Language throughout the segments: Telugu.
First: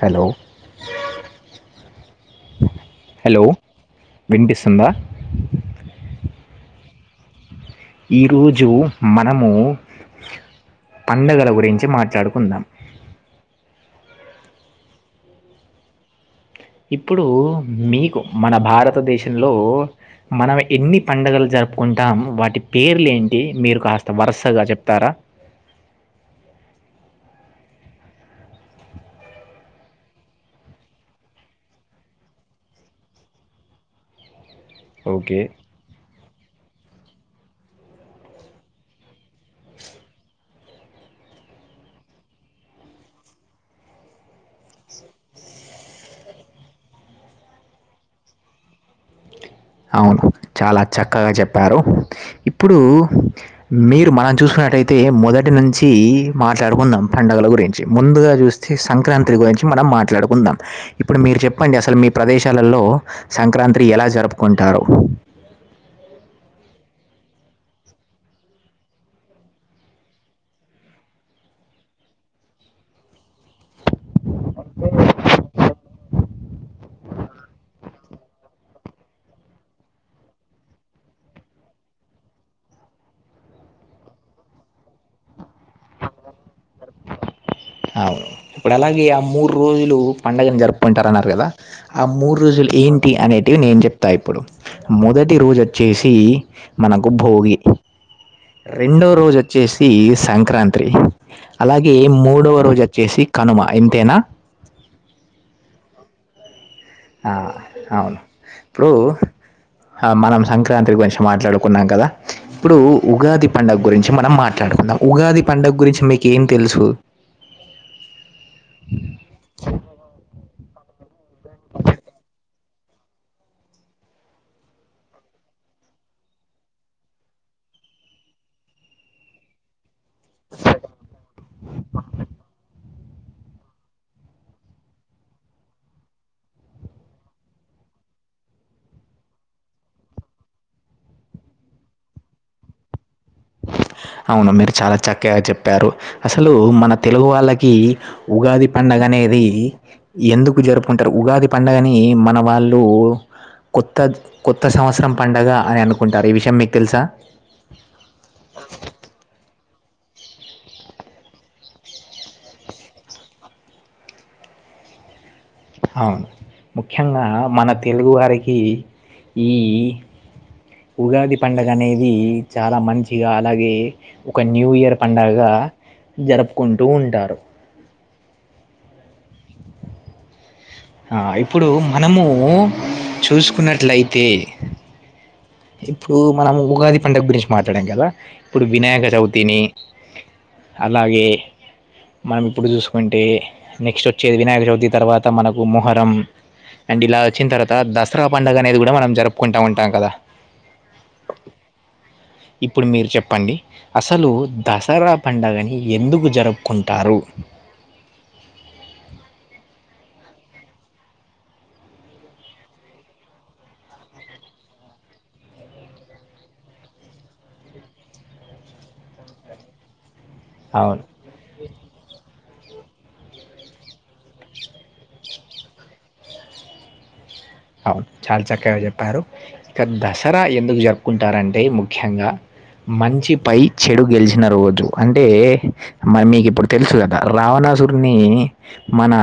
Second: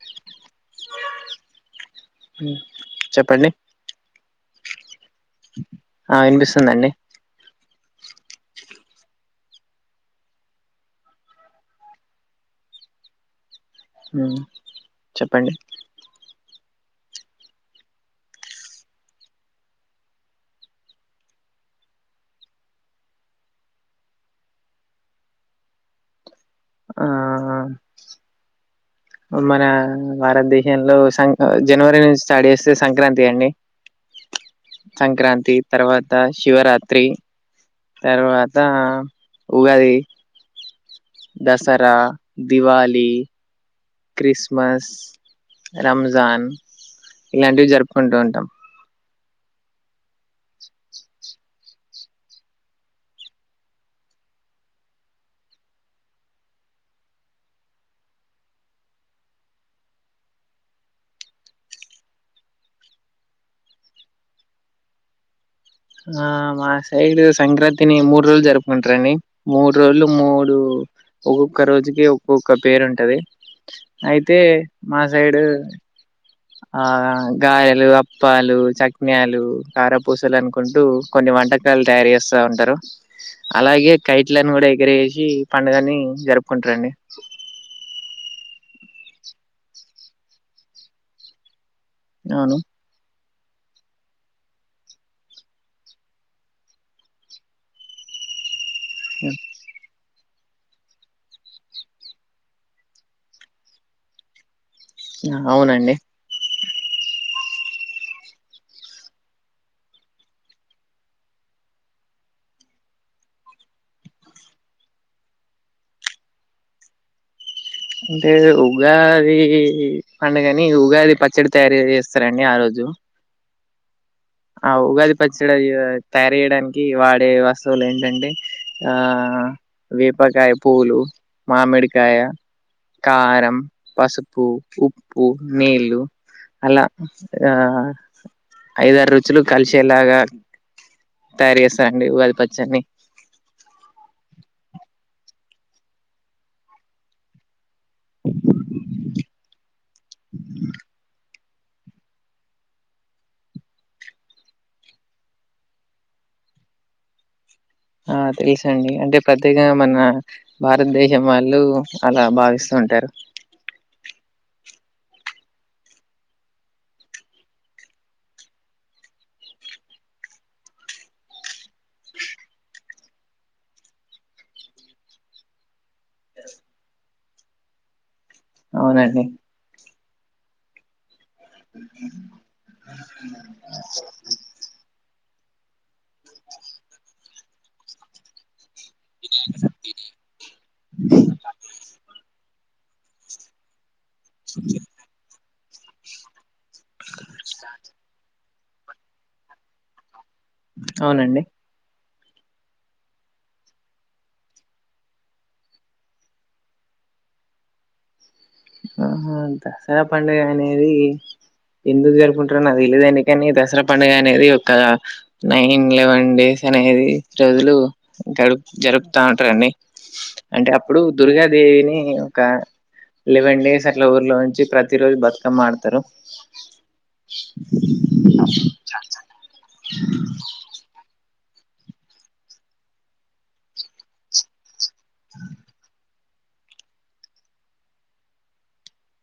హలో హలో చెప్పండి వినిపిస్తుందా ఆ వినిపిస్తుంది అండి ఈరోజు మనము పండగల గురించి మాట్లాడుకుందాం ఉమ్ చెప్పండి ఇప్పుడు మీకు మన భారతదేశంలో మనం ఎన్ని పండగలు జరుపుకుంటాం వాటి పేర్లు ఏంటి మీరు కాస్త వరుసగా చెప్తారా ఆ మన భారతదేశంలో సం జనవరి నుంచి స్టార్ట్ చేస్తే సంక్రాంతి అండి ఓకే సంక్రాంతి తర్వాత శివరాత్రి తర్వాత ఉగాది దసరా దివాలి క్రిస్మస్ రంజాన్ ఇలాంటివి జరుపుకుంటూ ఉంటాం అవును చాలా చక్కగా చెప్పారు ఇప్పుడు మీరు మనం చూసుకున్నట్టయితే మొదటి నుంచి మాట్లాడుకుందాం పండుగల గురించి ముందుగా చు స్తే సంక్రాంతి గురించి మనం మాట్లాడుకుందాం ఇప్పుడు మీరు చెప్పండి అసలు మీ ప్రదేశాలలో సంక్రాంతి ఎలా జరుపుకుంటారు ఆ మా సైడ్ సంక్రాంతిని మూడు రోజులు జరుపుకుంటారండి మూడు రోజులు మూడు ఒక్కొక్క రోజుకి ఒక్కొక్క పేరు ఉంటది అయితే మా సైడ్ ఆ గాయలు అప్పాలు చక్నాలు కారపూసలు అనుకుంటూ కొన్ని వంటకాలు తయారు చేస్తా ఉంటారు అలాగే కైట్లను కూడా ఎగిరేసి పండుగని జరుపుకుంటారండి అవును ఇప్పుడు అలాగే ఆ మూడు రోజులు పండుగను జరుపుకుంటారన్నారు కదా ఆ మూడు అవును రోజులు ఏంటి అనేటివి నేను చెప్ తా ఇప్పుడు మొదటి రోజు వచ్చేసి మనకు భోగి రెండో రోజు వచ్చేసి సంక్రాంత్రి అలాగే మూడో రోజు వచ్చేసి కనుమ ఇంతేనా అవునండి ఆ అవును ఇప్పుడు మనం సంక్రాంతి గురించి మాట్లాడుకున్నాం కదా ఇప్పుడు ఉగాది పండుగ గురించి మనం మాట్లాడుకుందాం ఉగాది పండుగ గురించి మీకేం తెలుసు అంటే ఉగాది అనేని ఉగాది పచ్చ చడి తయారు చేస్తరండి ఆ రోజు ఆ ఉగాది పచ్చడి తయారు చేయడానికి వాడే వస్తువులు ఏంటంటే ఆ వేపకాయ పూలు మామిడికాయ కారం పసుపు ఉప్పు నీళ్ళు అలా ఆ ఐదారు రుచులు కలిసేలాగా తయారు చేస్తారండి ఉగాది పచ్చడ్ని అవును మీరు చాలా చక్కగా చెప్పారు అసలు మన తెలుగు వాళ్ళ కీ ఉగాది పండగ అనేది ఎందుకు జరుపుకుంటరు ఉగాది పండగని మన వాళ్ళు కొత్త కొత్త సంవత్సరం పండగ అని అనుకుంటారు ఈ విషయం మీకు తెలుసా ఆ తెలుసండి అంటే పెద్ద గా మన భారతదేశం వాళ్ళు అలా భావిస్తూ ఉంటారు హా ముఖ్యంగా మన తెలుగు వారికి ఈ ఉగాది పండగ అనేది చాలా మంచిగా అలాగే ఒక న్యూ ఇయర్ పండగ జరుపుకుంటూ ఉంటారు అవునండి ఆ ఇప్పుడు మనము చూసుకున్నట్లయితే ఇప్పుడు మనం ఉగాది పండగ గురించి మాట్లాడాం కదా ఇప్పుడు వినాయక చవితిని అలాగే మనం ఇప్పుడు చూసుకు కుంటే నెక్స్ట్ వచ్చేది వినాయక చవితి తర్వాత మనకు మొహరం అండ్ ఇలా వచ్చిన తర్వాత దసరా పండగ అనేది కూడా మనం జరుపుకుంటా ఉంటాం కదా అవునండి ఇప్పుడు మీరు చెప్పండి అసలు దసరా పండగని ఎందుకు జరుపుకుంటారు ఆ దసరా పండుగ అనేది ఎందుకు జరుపుకుంటారో నాకు తెలిదండి కని దసరా పండగ అనేది ఒక నైన్ లెవెన్ డేస్ అనేది రోజులు గపు జరుపుతా ఉంటరండి అంటే అప్పుడు అవును దుర్గాదేవిని ఒక లెవెన్ డేస్ అట్ల ఊర్లో ఉంచి ప్రతి రోజు బతుకమ్మ ఆడుతరు అవును చాలా చక్కగా చెప్పారు ఇక దసరా ఎందుకు జరుపుకుంటారంటే ముఖ్యంగా మంచి పై చెడు గెలిచిన రోజు అంటే మరి మీకు ఇప్పుడు తెలుసు కదా రావణాసురిని మన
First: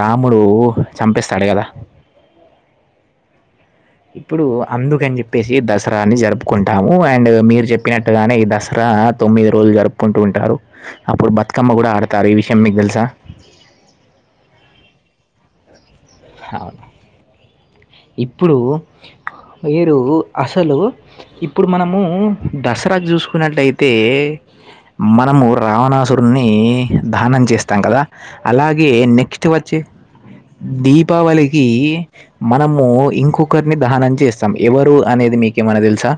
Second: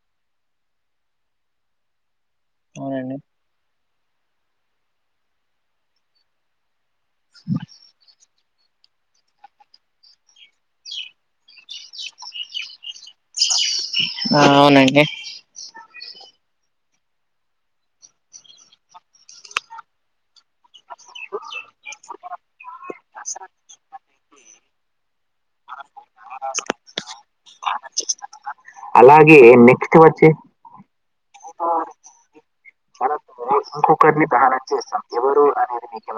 రాముడు చంపేస్తాడు కదా అవునండి ఇప్పుడు అందుకని చెప్పేసి దసరాని జరుపుకుంటాము అండ్ మీరు చెప్పినట్టుగానే ఈ దస రా తొమ్మిది రోజులు జరుపుకుంటూ ఉంటారు అప్పుడు బతుకమ్మ కూడా ఆడతారు ఈ విషయం మీకు తెలుసా ఆ అవునండి అవును ఇప్పుడు మీరు అసలు ఇప్పుడు మనము దసరాకి చూసుకున్నట్లయితే మనము రావణాసురుని దహనం చేస్తాం కదా అలాగే అలాగే నెక్స్ట్ వచ్చి నెక్స్ట్ వచ్చే దీపావళికి ఆ మనము మనం ఇంకొకరిని దహనం చేస్తాం ఎవరు అనేది మీకేమన్నా తెలుసా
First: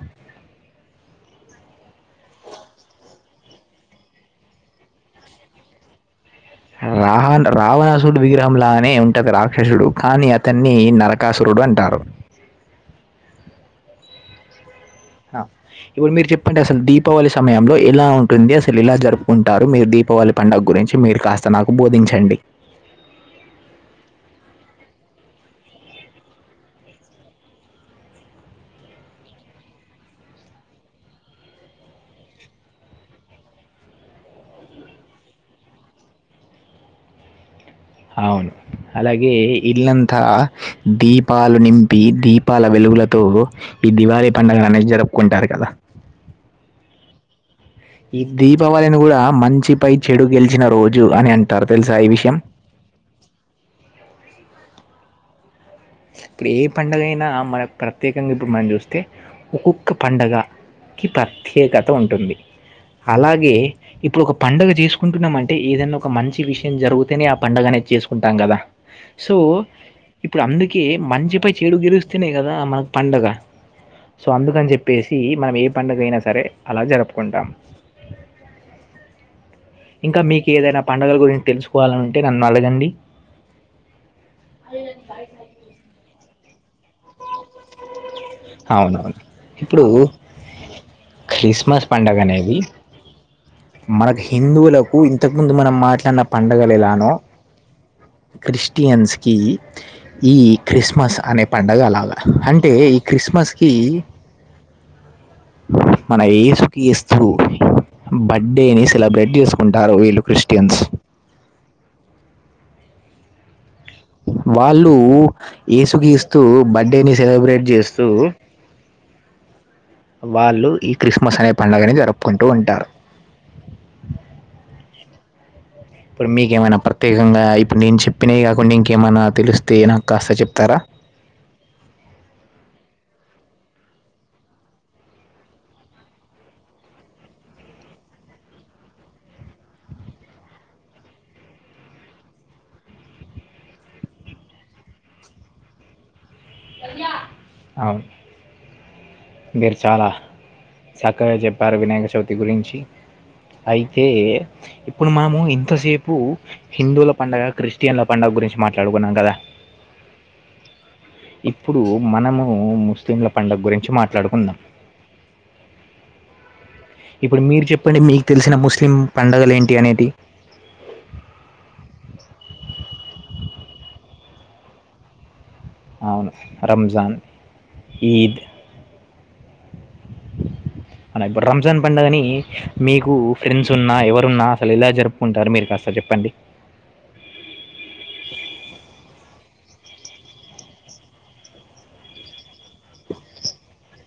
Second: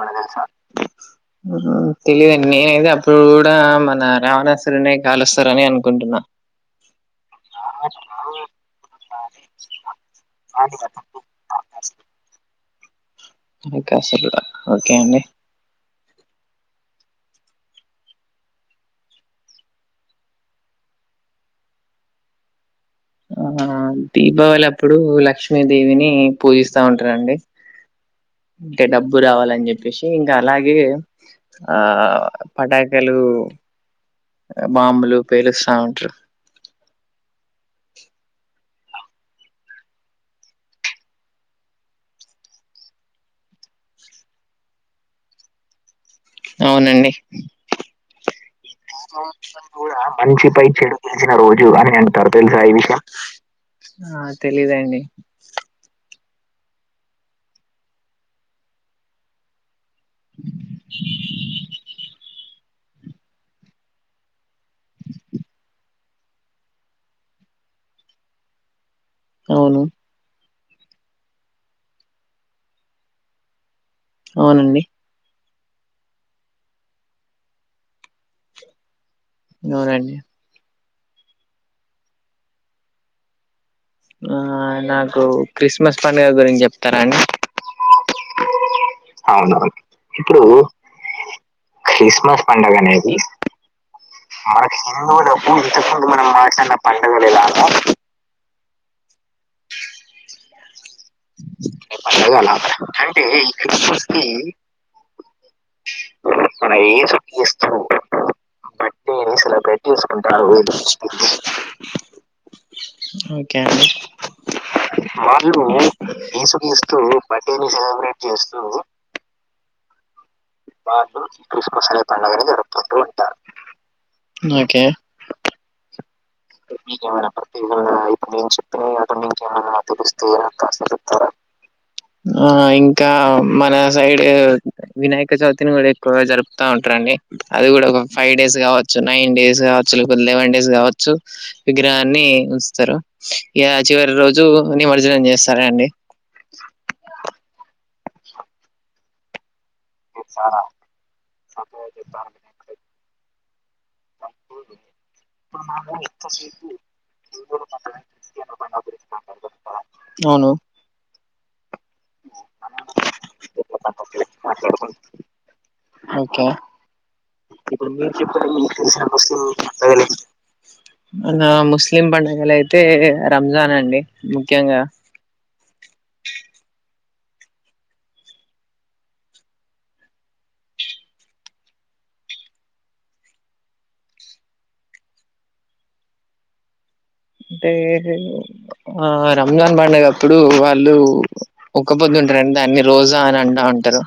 మ్మ్ఉహ్మ్ తెలీదండి నేనైతే అప్పుడు కూడా మన రావణాసుడ్ని కాలుస్తారని అనుకుంటున్నా రాహ రావణాసుడు విగ్రహం లానే ఉంటది రాక్షసుడు కానీ అతన్ని నర కాసూరుడు అంటారు నరకాసురుడా ఓకే అండి ఆ ఇప్పుడు మీరు చెప్పండి అసలు దీపావళి సమయంలో ఎలా ఉంటుంది అసలు ఇలా జరుపుకుంటారు మీరు దీపావళి పండగ గురించి మీరు కాస్తా నాకు బోధించండి ఆ దీపావళి అప్పుడు లక్ష్మీదేవిని పూజిస్తా ఉంటారండి అంటే డబ్బు రావాలని చెప్పేసి ఇంకా అలాగే ఆ పాటకాలు బాంబులు పేలుస్తా ఉంటారు అవును అలాగే ఇల్లంతా దీపాలు నింపి దీపాల వెలుగులతో ఈ దివాళి పండగ అనేది జరుపుకుంటారు కదా అవునండి ఈ దీపావళిని గూడా మంచిపై చెడు మంచి గెలిచిన పై చెడు రోజు అని గెలిచినా అంటారు. రోజు అని తెలుసా ఈ అంటారు విషయం? తెలుసా ఈ విషయం ఆ తెలీదండి ఇప్పుడు ఏ పండగయినా మనకు ప్రత్యేకంగా ఇప్పుడు మనం చూస్తే ఒక్కో క్క పండగ కి ప్రత్యేకత ఉంటుంది అలాగే ఇప్పుడు ఒక పండగ చేసుకుంటున్నాం అంటే ఏదైనా ఒక మంచి విషయం జరుగుతేనే ఆ పండగ అనేది చేసుకుంటాం కదా సో అవును ఇప్పుడు అందు కి మంచి పై చెడు గెలుస్తానే కదా మనకు పండగ సో అందుకని అవునండి చెప్పే సి మనం ఏ పండగ అయినా సరే అలా జరుపుకుంటాం అవునండి ఇంకా మీకు ఏదైనా పండగల గురించి తెలుసుకోవాలనుంటే నన్ను అడగండి ఆ నాకు క్రిస్మస్ పండగ గురించి చెప్తారా అండి అవునవును అవునవును ఇప్పుడు ఇప్పుడు క్రిస్మస్ పండగ క్రిస్మస్ అనేది పండుగ అనేది మనకు మనకి హిందువులకు ఇంతకు హిందువులకు ముందు మనం ఇంతకుముందు మాట్లాడిన మనం పండగలు మాట్లాడిన ఎలానో పండుగలు ఎలాగో క్రిస్టియన్స్‌కి ఈ క్రిస్మస్ అనే పండగ అలాగా పండుగ అంటే అలాగా ఈ అంటే క్రిస్మస్‌కి క్రిస్మస్ కి మన మన ఏసు యేసుక్రీస్తు క్రీస్తు బర్త్డేని సెలబ్రేట్ బర్త్డేని సెలబ్రేట్ చేసుకుంటారు వీళ్ళు చేసుకుంటారు వీళ్ళు క్రిస్టియన్స్ ఓకే అండి వాళ్ళు వాళ్ళు యేసుకిస్తూ ఏసుక్రీస్తు బర్త్డేని సెలబ్రేట్ బర్త్డేని చేస్తూ సెలబ్రేట్ చేస్తూ వాళ్ళు ఈ బాట్న అనే క్రిస్మస్ పండుగని అనే జరుపుకుంటూ పండగని జరుపుకుంటూ ఉంటారు ఇప్పుడు మీకేమైనా మీకేమైనా ప్రత్యేకంగా ఇప్పుడు ప్రత్యేకంగా నేను ఇప్పుడు చెప్పినవి నేను గాకుండా చెప్పినవి ఇంకేమైనా కాకుండా ఇంకేమైనా తెలిస్తే నాకు తెలుస్తే కాస్త నాకు చెప్తారా కాస్త చెప్తారా ఆ ఇంకా మన సైడ్ వినాయక చవితిని గూడ ఎక్కువగా జరుపుతావుంటరండి అది గూడా ఒక ఫైవ్ డేస్ గావచ్ నైన్ డేస్ గావచ్చు లేకపోతే లెవెన్ డేస్ గావచ్చు విగ్రహాన్ని వుంచుతరు ఇగా చివరి రోజు నిమర్జనం చేస్తరండీ బయ్యా అవున్ మీరు చాలా చాలా చక్కగా జెప్పారు చక్కగా వినాయక చెప్పారు చవితి గురించి అయితే ఇప్పుడు ఇప్పుడు మనము మనం ఇంతసేపు ఎక్కువసేపు హిందువుల పండగ, హిందువుల పండుగ క్రిస్టియన్ల పండగ క్రిస్టియన్ల గురించి పండుగ మాట్లాడుకున్నాం కదా మాట్లాడుకుంటున్నాం అవును ఇప్పుడు మనమూ ముస్లింల పండగ్గురించి మాట్లాడుకుందాం ఒకే ఇప్పుడు మీరు చెప్పండి మీకు తెలిసిన ముస్లిం పండగలు ఏంటి అనేది మనా ముస్లిం పండగలయితే రంజాన్ అండి ముఖ్యంగా అవును రంజాన్ ఈద్ అల ఇప్పుడు రంజాన్ పండగని మీకు ఫ్రెండ్స్ ఉన్నా ఎవరున్నా అసలు ఎలా జరుప్ కుంటారు మీరు కాస్త జెప్పండి అంటే ఆ రంజాన్ పండగప్పుడు వాళ్ళు ఒక్క పొద్దుంటరండి దాన్ని రోజా అని అంటా ఉంటరు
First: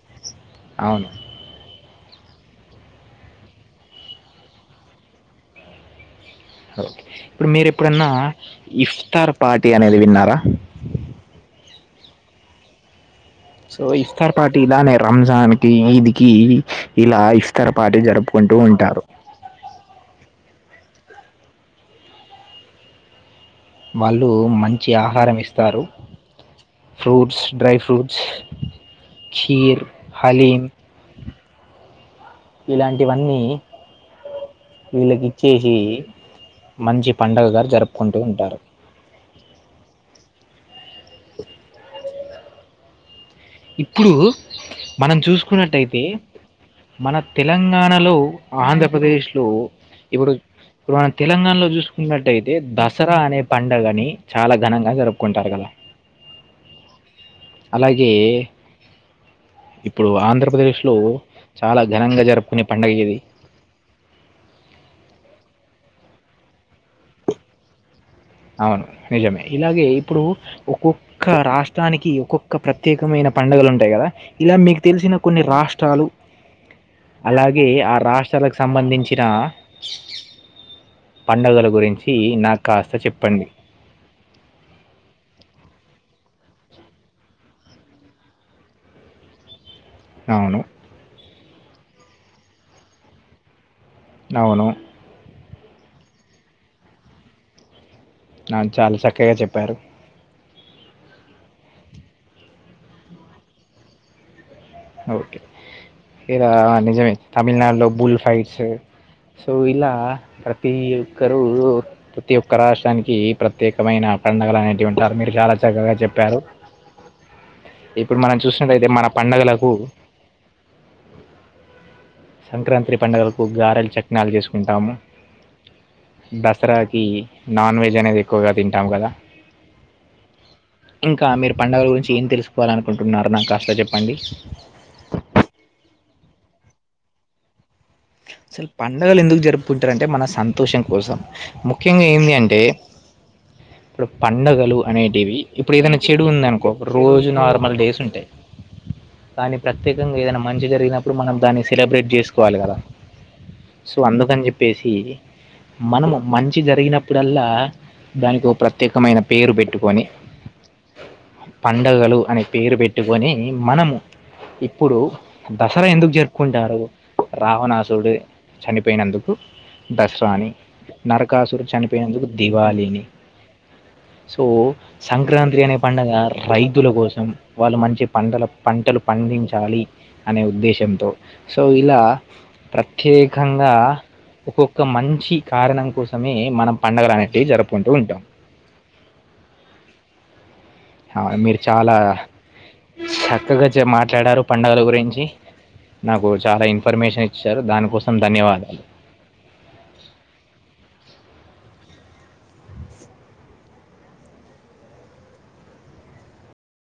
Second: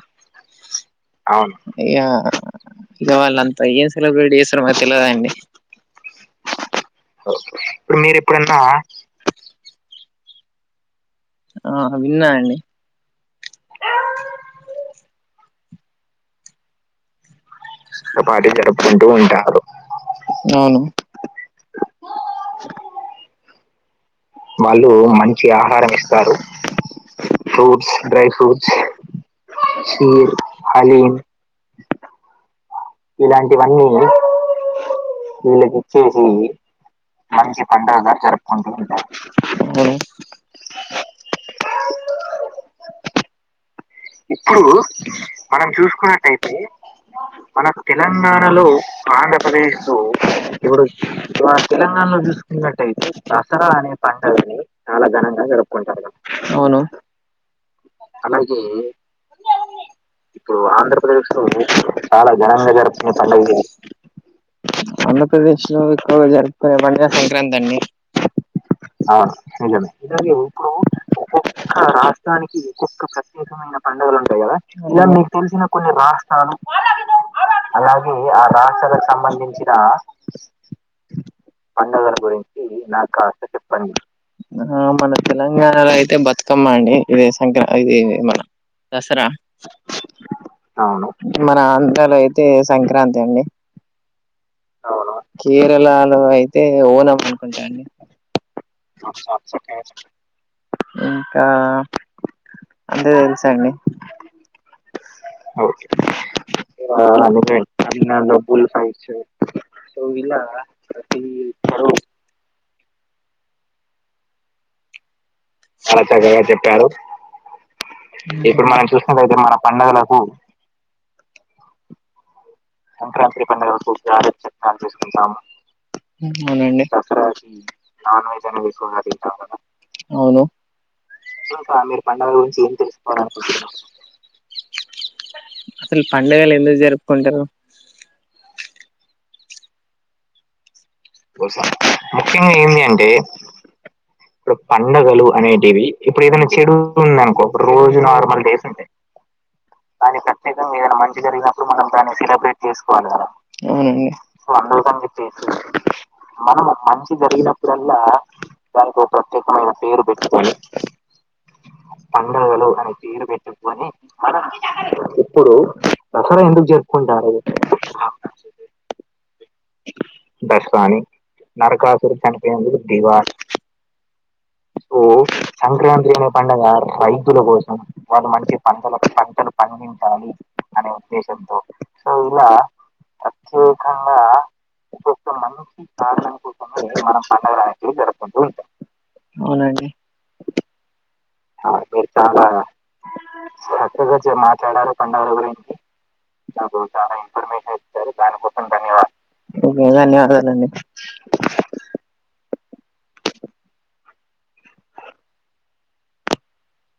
అవును ఇగ గ వాళ్ళంతా ఏం సెలబ్రేట్ జేస్తరో మనకు తెలవదండి ప్పుడు ఇప్పుడు మీరేప్పుడన్నా మీరు ఎప్పుడన్నా ఇఫ్తార్ పార్టీ అనేది విన్నారా అ విన్నా నండి సో ఇఫ్తార్ పార్టీ ఇలానే రంజాన్ కి ఈద్ కి ఇలా ఇస్ ఆ పార్టీ జరుపూకుంటూ ఉంటారు వాళ్ళు వాళ్ళు మంచి ఆహారం మంచి ఇస్తారు ఆహారం ఇస్తారు fruits, dry fruits, dry fruits kheer, kheer haleem haleem ఇలాంటివన్నీ వీళ్ళకి ఇచ్చేసి వీళ్ళకిచ్చేసి మంచి పండగగా మంచి పండుగగా జరుపుకుంటూ జరుపుకుంటూ ఉంటారు ఉమ్ ఇప్పుడు ఇప్పుడూ మనం చూసుకున్నట్టయితే మన మనకు తెలంగాణలో, తెలంగాణలో, ఆంధ్రప్రదేశ్‌లో ఆంధ్రప్రదేశ్ లో ఇప్పుడు ఎవరో ఇప్పుడు మనం మన తెలంగాణలో తెలంగాణలో చూసుకున్నట్టయితే జుసుకున్నట్టయితే దసరా అనే దసరా అనే పండగని చాలా పండగని ఘనంగా చాలా ఘనంగా జరుపుకుంటారు కదా! జరుపుకుంటారు అవును అలాగే అలాగే ఇప్పుడు ఆంధ్రప్రదేశ్ లోని చాలా ఘనంగా జరుపునే పండగ ఏ ఆంధ్రప్రదేశ్ లో ఎక్కువగా జరుపుకునే పండగ సంక్రాంతండి అవును నిజమే ఇలాగే ఇప్పుడు ఒక్కొక్క రాష్ట్రానికి ఒకొక్ ఒక ప్రత్యేకమైన పండగలు ఉంటయి గదా ఇలా మీకు తెలిసిన కొన్ని రాష్ట్రాలు అలాగే ఆ రాష్ట్రాలకు సంబంధించిన పండగల గురించి నాక్ కాస్త చెప్పండి ఆ మన తెలంగాణలో అయితే బతుకమ్మ అండి ఇదే సంక్రా ఇది మన దసరా అవును. మన ఆంధ్రలో అయితే సంక్రాంతి అండి అవును కేరళలో అయితే ఓనం అనుకుంటా అండి నాక్ చాలా అవును, చక్కగా అవును, జేప్పారు ఓకే. ఇంకా అంతే తెలుసాండి ఓకే ఇగ నిజమే తమినాడులో బుల్ ఫైట్స్ సో ఇలా ప్రతి ఒక్కరు ప్రతి ఒక్క రాష్ట్రానికి ప్రత్యేకమైన పండగలు అనేటివి ఉంటారు మీరు చాలా చాలా చక్కగా చెప్పారు ఇప్పుడు మనం చూసినటైతే మన పండుగలకు పండుగలకు సంక్రాంతి గారెలు పండుగకు చక్నాలు చారనాలు చేసుకుంటాము చేసుకుంటాం అవునండి దసరాకి నాన్ వెజ్ అనేది ఎక్కువగా తింటాం కదా అవును ఇంకా మీరు పండుగల గురించి ఏం తెలుసుకోవాల అనుకుంటున్నారు నాకు కాస్త జేప్పండి అసల్ పండగలు ఎందుకు జరుపుకుంటారు అసల్ పండగల్ ఎందుకు జరుపుకుంటారంటే మన సం తోషం కోసం ముఖ్యంగా ఏంది అంటే ఇప్పుడు పండగలు అనేటివి ఇప్పుడు ఏదైనా చెడు ఉందనుకో రోజు నార్మల్ డేస్ ఉంటాయి కానీ ప్రత్యేకంగా దాని ఏదైనా మంచి ప్రత్యేకంగా ఏదైనా జరిగినప్పుడు మంచి మనం దాన్ని జరిగినప్పుడు సెలబ్రేట్ దాన్ని జేసుకోవాల గదా చేసుకోవాలి కదా సో అవునండి అందుకని సో జేప్పేసి అందుకని చెప్పేసి మనము మంచి మనం మంచి జరిగినప్పుడల్లా జరిగినప్పుడల్లా దానికి ఒ దానికి ఒక ప్రత్యేకమైన పేరు ప్రత్యేకమైన బెట్టుకొని పెట్టుకొని పండగలు అనే పండుగలు పేరు బెట్టుకొని పెట్టుకొని మనము మనం ఇప్పుడు ఇప్పుడు దసరా ఎందుకు దసరా ఎందుకు జరుపుకుంటారు జరుపుకుంటారు రావణాసుడు చనిపోయినందుకు దసరాని దసరా అని నరకాసురు నరకాసురు చనిపోయినందుకు చనిపోయేందుకు దివాళిని దివాళి సో సో సంక్రాంతి అనే పండగ సంక్రాంతి అనే పండుగ రైతుల కోసం రైతుల కోసం వాళ్ళు మంచి వాళ్ళు పంటల మంచి పంటల పంటలు పంటలు పండించాలి అనే ఉద్దేశంతో సో ఇలా సో ప్రత్యేకంగా ఒక్కొక్ ఒక మంచి కారణం కోసమే మనం పండగలు అనేటివి జరుపుకుంటూ ఉంటాం అవునండి అవును మీరు చాలా చక్కగా మాట్లాడారు పండగల గురించి చాలా నాకు చాలా ఇన్ఫర్మేషన్ ఇఫర్మేషన్ ఇచ్చారు దానికోసం దానికోసం ధన్యవాదాలు ధన్యవాదాలు